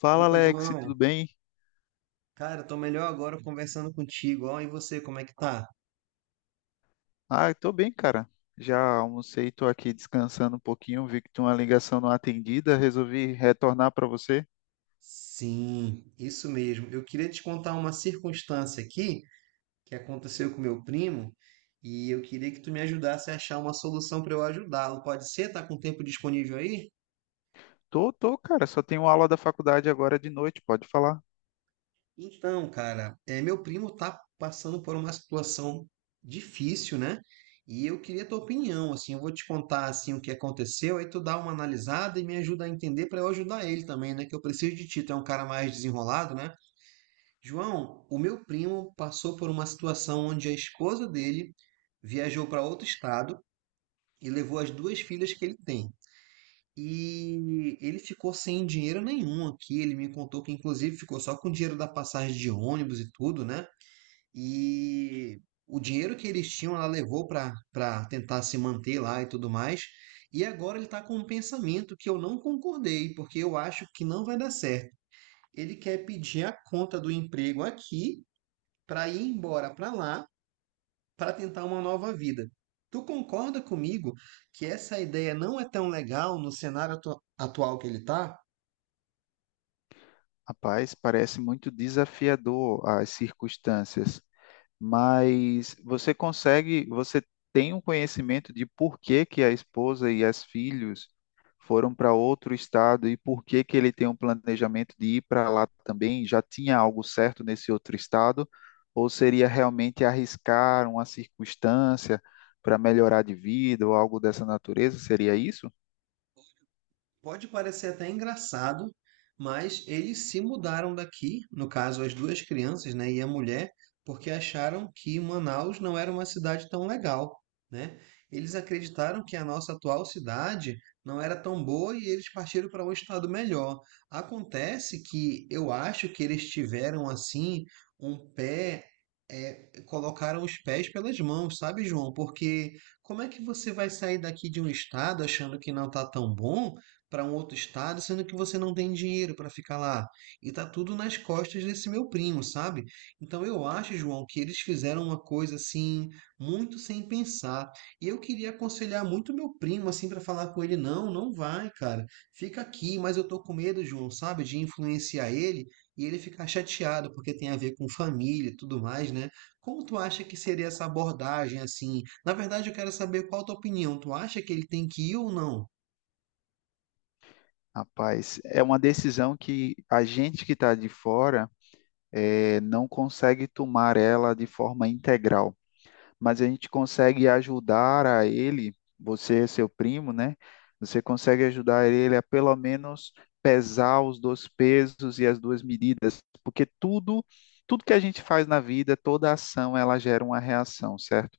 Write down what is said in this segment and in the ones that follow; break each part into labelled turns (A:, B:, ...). A: Fala
B: Opa,
A: Alex,
B: João.
A: tudo bem?
B: Cara, tô melhor agora conversando contigo. Ó, e você, como é que tá?
A: Ah, eu tô bem, cara. Já almocei, tô aqui descansando um pouquinho, vi que tinha uma ligação não atendida, resolvi retornar para você.
B: Sim, isso mesmo. Eu queria te contar uma circunstância aqui que aconteceu com meu primo e eu queria que tu me ajudasse a achar uma solução para eu ajudá-lo. Pode ser? Tá com tempo disponível aí?
A: Tô, cara, só tenho aula da faculdade agora de noite, pode falar.
B: Então, cara, meu primo tá passando por uma situação difícil, né? E eu queria tua opinião, assim, eu vou te contar assim o que aconteceu, aí tu dá uma analisada e me ajuda a entender para eu ajudar ele também, né? Que eu preciso de ti, tu é um cara mais desenrolado, né? João, o meu primo passou por uma situação onde a esposa dele viajou para outro estado e levou as duas filhas que ele tem. E ele ficou sem dinheiro nenhum aqui. Ele me contou que, inclusive, ficou só com o dinheiro da passagem de ônibus e tudo, né? E o dinheiro que eles tinham, ela levou para tentar se manter lá e tudo mais. E agora ele está com um pensamento que eu não concordei, porque eu acho que não vai dar certo. Ele quer pedir a conta do emprego aqui para ir embora para lá para tentar uma nova vida. Tu concorda comigo que essa ideia não é tão legal no cenário atual que ele está?
A: Rapaz, parece muito desafiador as circunstâncias. Mas você consegue, você tem um conhecimento de por que que a esposa e as filhos foram para outro estado e por que que ele tem um planejamento de ir para lá também? Já tinha algo certo nesse outro estado? Ou seria realmente arriscar uma circunstância para melhorar de vida ou algo dessa natureza? Seria isso?
B: Pode parecer até engraçado, mas eles se mudaram daqui, no caso as duas crianças, né, e a mulher, porque acharam que Manaus não era uma cidade tão legal, né? Eles acreditaram que a nossa atual cidade não era tão boa e eles partiram para um estado melhor. Acontece que eu acho que eles tiveram assim um pé colocaram os pés pelas mãos, sabe, João? Porque como é que você vai sair daqui de um estado achando que não está tão bom para um outro estado, sendo que você não tem dinheiro para ficar lá. E tá tudo nas costas desse meu primo, sabe? Então eu acho, João, que eles fizeram uma coisa assim, muito sem pensar. E eu queria aconselhar muito meu primo assim para falar com ele, não, não vai, cara. Fica aqui, mas eu tô com medo, João, sabe, de influenciar ele e ele ficar chateado porque tem a ver com família e tudo mais, né? Como tu acha que seria essa abordagem assim? Na verdade, eu quero saber qual a tua opinião. Tu acha que ele tem que ir ou não?
A: Rapaz, é uma decisão que a gente que está de fora não consegue tomar ela de forma integral. Mas a gente consegue ajudar a ele, você, seu primo, né? Você consegue ajudar ele a pelo menos pesar os dois pesos e as duas medidas, porque tudo que a gente faz na vida, toda ação, ela gera uma reação, certo?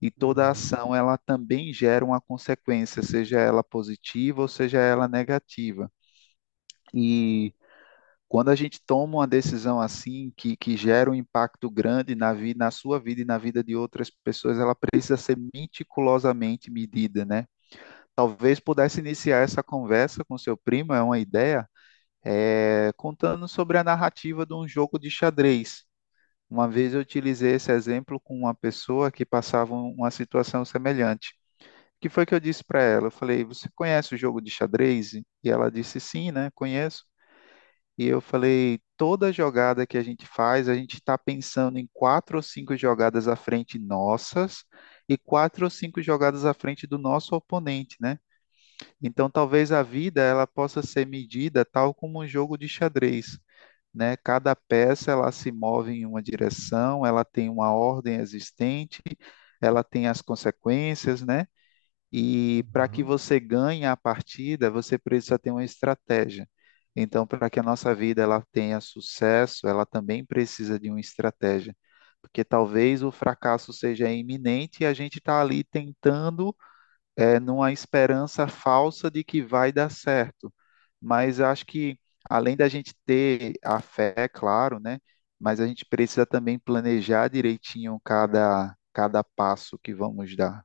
A: E toda
B: Aham.
A: ação, ela também gera uma consequência, seja ela positiva ou seja ela negativa. E quando a gente toma uma decisão assim, que gera um impacto grande na, na sua vida e na vida de outras pessoas, ela precisa ser meticulosamente medida, né? Talvez pudesse iniciar essa conversa com seu primo, é uma ideia, contando sobre a narrativa de um jogo de xadrez. Uma vez eu utilizei esse exemplo com uma pessoa que passava uma situação semelhante. O que foi que eu disse para ela? Eu falei, você conhece o jogo de xadrez? E ela disse, sim, né? Conheço. E eu falei, toda jogada que a gente faz, a gente está pensando em quatro ou cinco jogadas à frente nossas e quatro ou cinco jogadas à frente do nosso oponente, né? Então, talvez a vida ela possa ser medida tal como um jogo de xadrez, né? Cada peça ela se move em uma direção, ela tem uma ordem existente, ela tem as consequências, né? E para que
B: Aham.
A: você ganhe a partida, você precisa ter uma estratégia. Então, para que a nossa vida ela tenha sucesso, ela também precisa de uma estratégia, porque talvez o fracasso seja iminente e a gente está ali tentando, numa esperança falsa de que vai dar certo. Mas eu acho que além da gente ter a fé, é claro, né? Mas a gente precisa também planejar direitinho cada passo que vamos dar.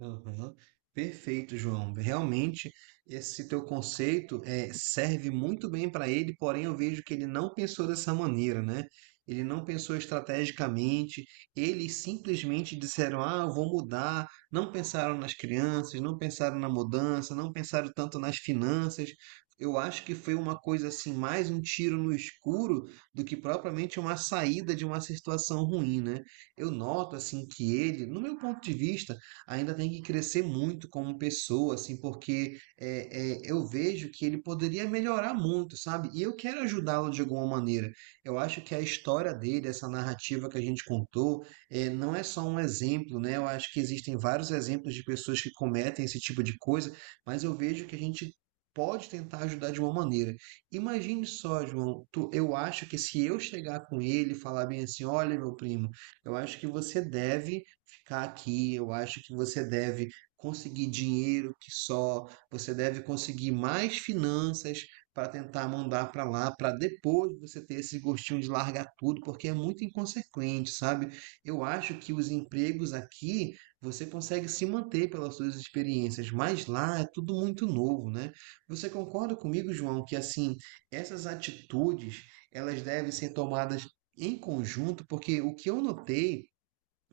B: Aham. Perfeito, João. Realmente, esse teu conceito serve muito bem para ele, porém eu vejo que ele não pensou dessa maneira, né? Ele não pensou estrategicamente, eles simplesmente disseram: Ah, eu vou mudar. Não pensaram nas crianças, não pensaram na mudança, não pensaram tanto nas finanças. Eu acho que foi uma coisa assim, mais um tiro no escuro do que propriamente uma saída de uma situação ruim, né? Eu noto assim que ele, no meu ponto de vista, ainda tem que crescer muito como pessoa, assim, porque eu vejo que ele poderia melhorar muito, sabe? E eu quero ajudá-lo de alguma maneira. Eu acho que a história dele, essa narrativa que a gente contou, não é só um exemplo, né? Eu acho que existem vários exemplos de pessoas que cometem esse tipo de coisa, mas eu vejo que a gente pode tentar ajudar de uma maneira. Imagine só, João, eu acho que se eu chegar com ele e falar bem assim, olha, meu primo, eu acho que você deve ficar aqui, eu acho que você deve conseguir dinheiro que só, você deve conseguir mais finanças para tentar mandar para lá, para depois você ter esse gostinho de largar tudo, porque é muito inconsequente, sabe? Eu acho que os empregos aqui você consegue se manter pelas suas experiências, mas lá é tudo muito novo, né? Você concorda comigo, João, que assim, essas atitudes, elas devem ser tomadas em conjunto, porque o que eu notei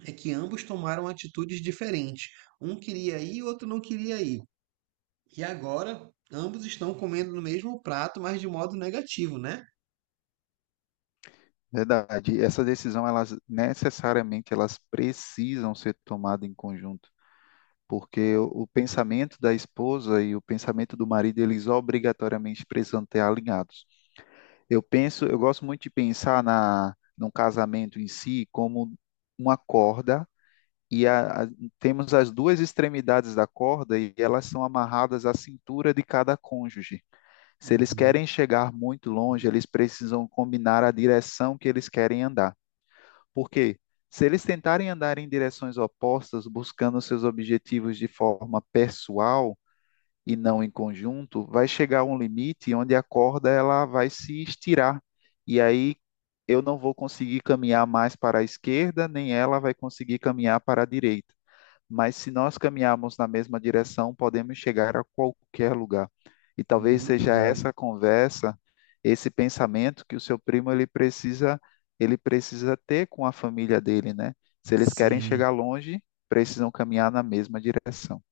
B: é que ambos tomaram atitudes diferentes. Um queria ir e o outro não queria ir. E agora, ambos estão comendo no mesmo prato, mas de modo negativo, né?
A: Verdade. Essa decisão, elas necessariamente elas precisam ser tomadas em conjunto, porque o pensamento da esposa e o pensamento do marido, eles obrigatoriamente precisam ter alinhados. Eu penso, eu gosto muito de pensar na no casamento em si como uma corda e temos as duas extremidades da corda e elas são amarradas à cintura de cada cônjuge. Se eles
B: Uhum.
A: querem chegar muito longe, eles precisam combinar a direção que eles querem andar. Porque se eles tentarem andar em direções opostas, buscando seus objetivos de forma pessoal e não em conjunto, vai chegar um limite onde a corda ela vai se estirar. E aí eu não vou conseguir caminhar mais para a esquerda, nem ela vai conseguir caminhar para a direita, mas se nós caminharmos na mesma direção, podemos chegar a qualquer lugar. E talvez
B: Muito
A: seja
B: bom.
A: essa conversa, esse pensamento que o seu primo ele precisa ter com a família dele, né? Se eles querem
B: Sim.
A: chegar longe, precisam caminhar na mesma direção.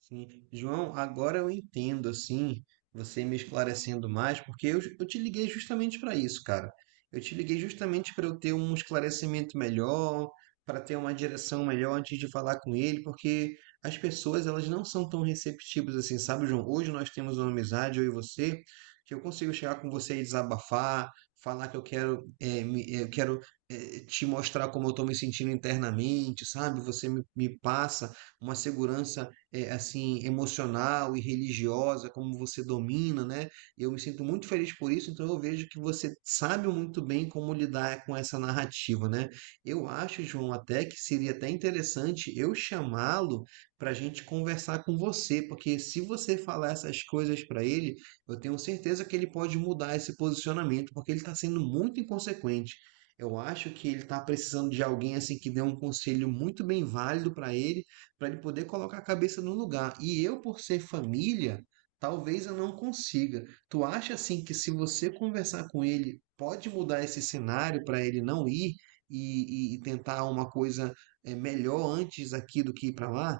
B: Sim. João, agora eu entendo, assim, você me esclarecendo mais, porque eu te liguei justamente para isso, cara. Eu te liguei justamente para eu ter um esclarecimento melhor, para ter uma direção melhor antes de falar com ele, porque as pessoas, elas não são tão receptivas assim, sabe, João? Hoje nós temos uma amizade, eu e você, que eu consigo chegar com você e desabafar, falar que eu quero, eu quero, te mostrar como eu estou me sentindo internamente, sabe? Você me passa uma segurança assim emocional e religiosa, como você domina, né? Eu me sinto muito feliz por isso, então eu vejo que você sabe muito bem como lidar com essa narrativa, né? Eu acho, João, até que seria até interessante eu chamá-lo para a gente conversar com você, porque se você falar essas coisas para ele, eu tenho certeza que ele pode mudar esse posicionamento, porque ele está sendo muito inconsequente. Eu acho que ele está precisando de alguém assim que dê um conselho muito bem válido para ele poder colocar a cabeça no lugar. E eu, por ser família, talvez eu não consiga. Tu acha assim que se você conversar com ele, pode mudar esse cenário para ele não ir e tentar uma coisa melhor antes aqui do que ir para lá?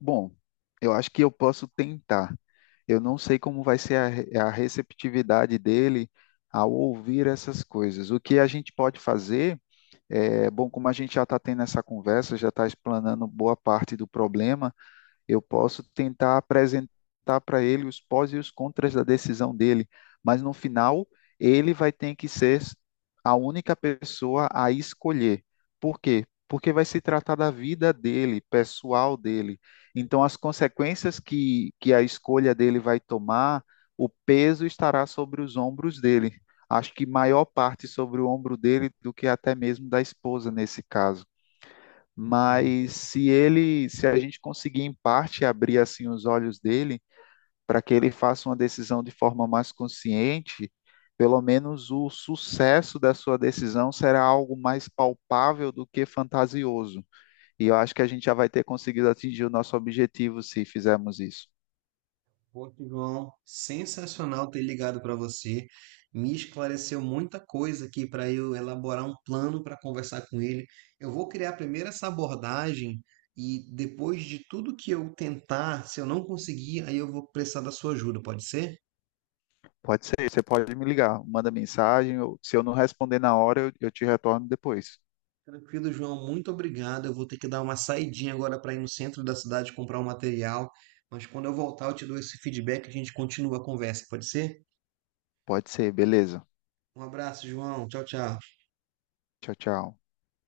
A: Bom, eu acho que eu posso tentar. Eu não sei como vai ser a receptividade dele ao ouvir essas coisas. O que a gente pode fazer? É, bom, como a gente já está tendo essa conversa, já está explanando boa parte do problema, eu posso tentar apresentar para ele os pós e os contras da decisão dele, mas no final ele vai ter que ser a única pessoa a escolher. Por quê? Porque vai se tratar da vida dele, pessoal dele. Então, as consequências que a escolha dele vai tomar, o peso estará sobre os ombros dele. Acho que maior parte sobre o ombro dele do que até mesmo da esposa nesse caso, mas se ele, se a gente conseguir em parte abrir assim os olhos dele para que ele faça uma decisão de forma mais consciente, pelo menos o sucesso da sua decisão será algo mais palpável do que fantasioso. E eu acho que a gente já vai ter conseguido atingir o nosso objetivo se fizermos isso.
B: Pô, João, sensacional ter ligado para você. Me esclareceu muita coisa aqui para eu elaborar um plano para conversar com ele. Eu vou criar primeiro essa abordagem e depois de tudo que eu tentar, se eu não conseguir, aí eu vou precisar da sua ajuda, pode ser?
A: Pode ser, você pode me ligar, manda mensagem, se eu não responder na hora, eu te retorno depois.
B: Tranquilo, João, muito obrigado. Eu vou ter que dar uma saidinha agora para ir no centro da cidade comprar um material, mas quando eu voltar eu te dou esse feedback e a gente continua a conversa, pode ser?
A: Pode ser, beleza.
B: Um abraço, João. Tchau, tchau.
A: Tchau, tchau.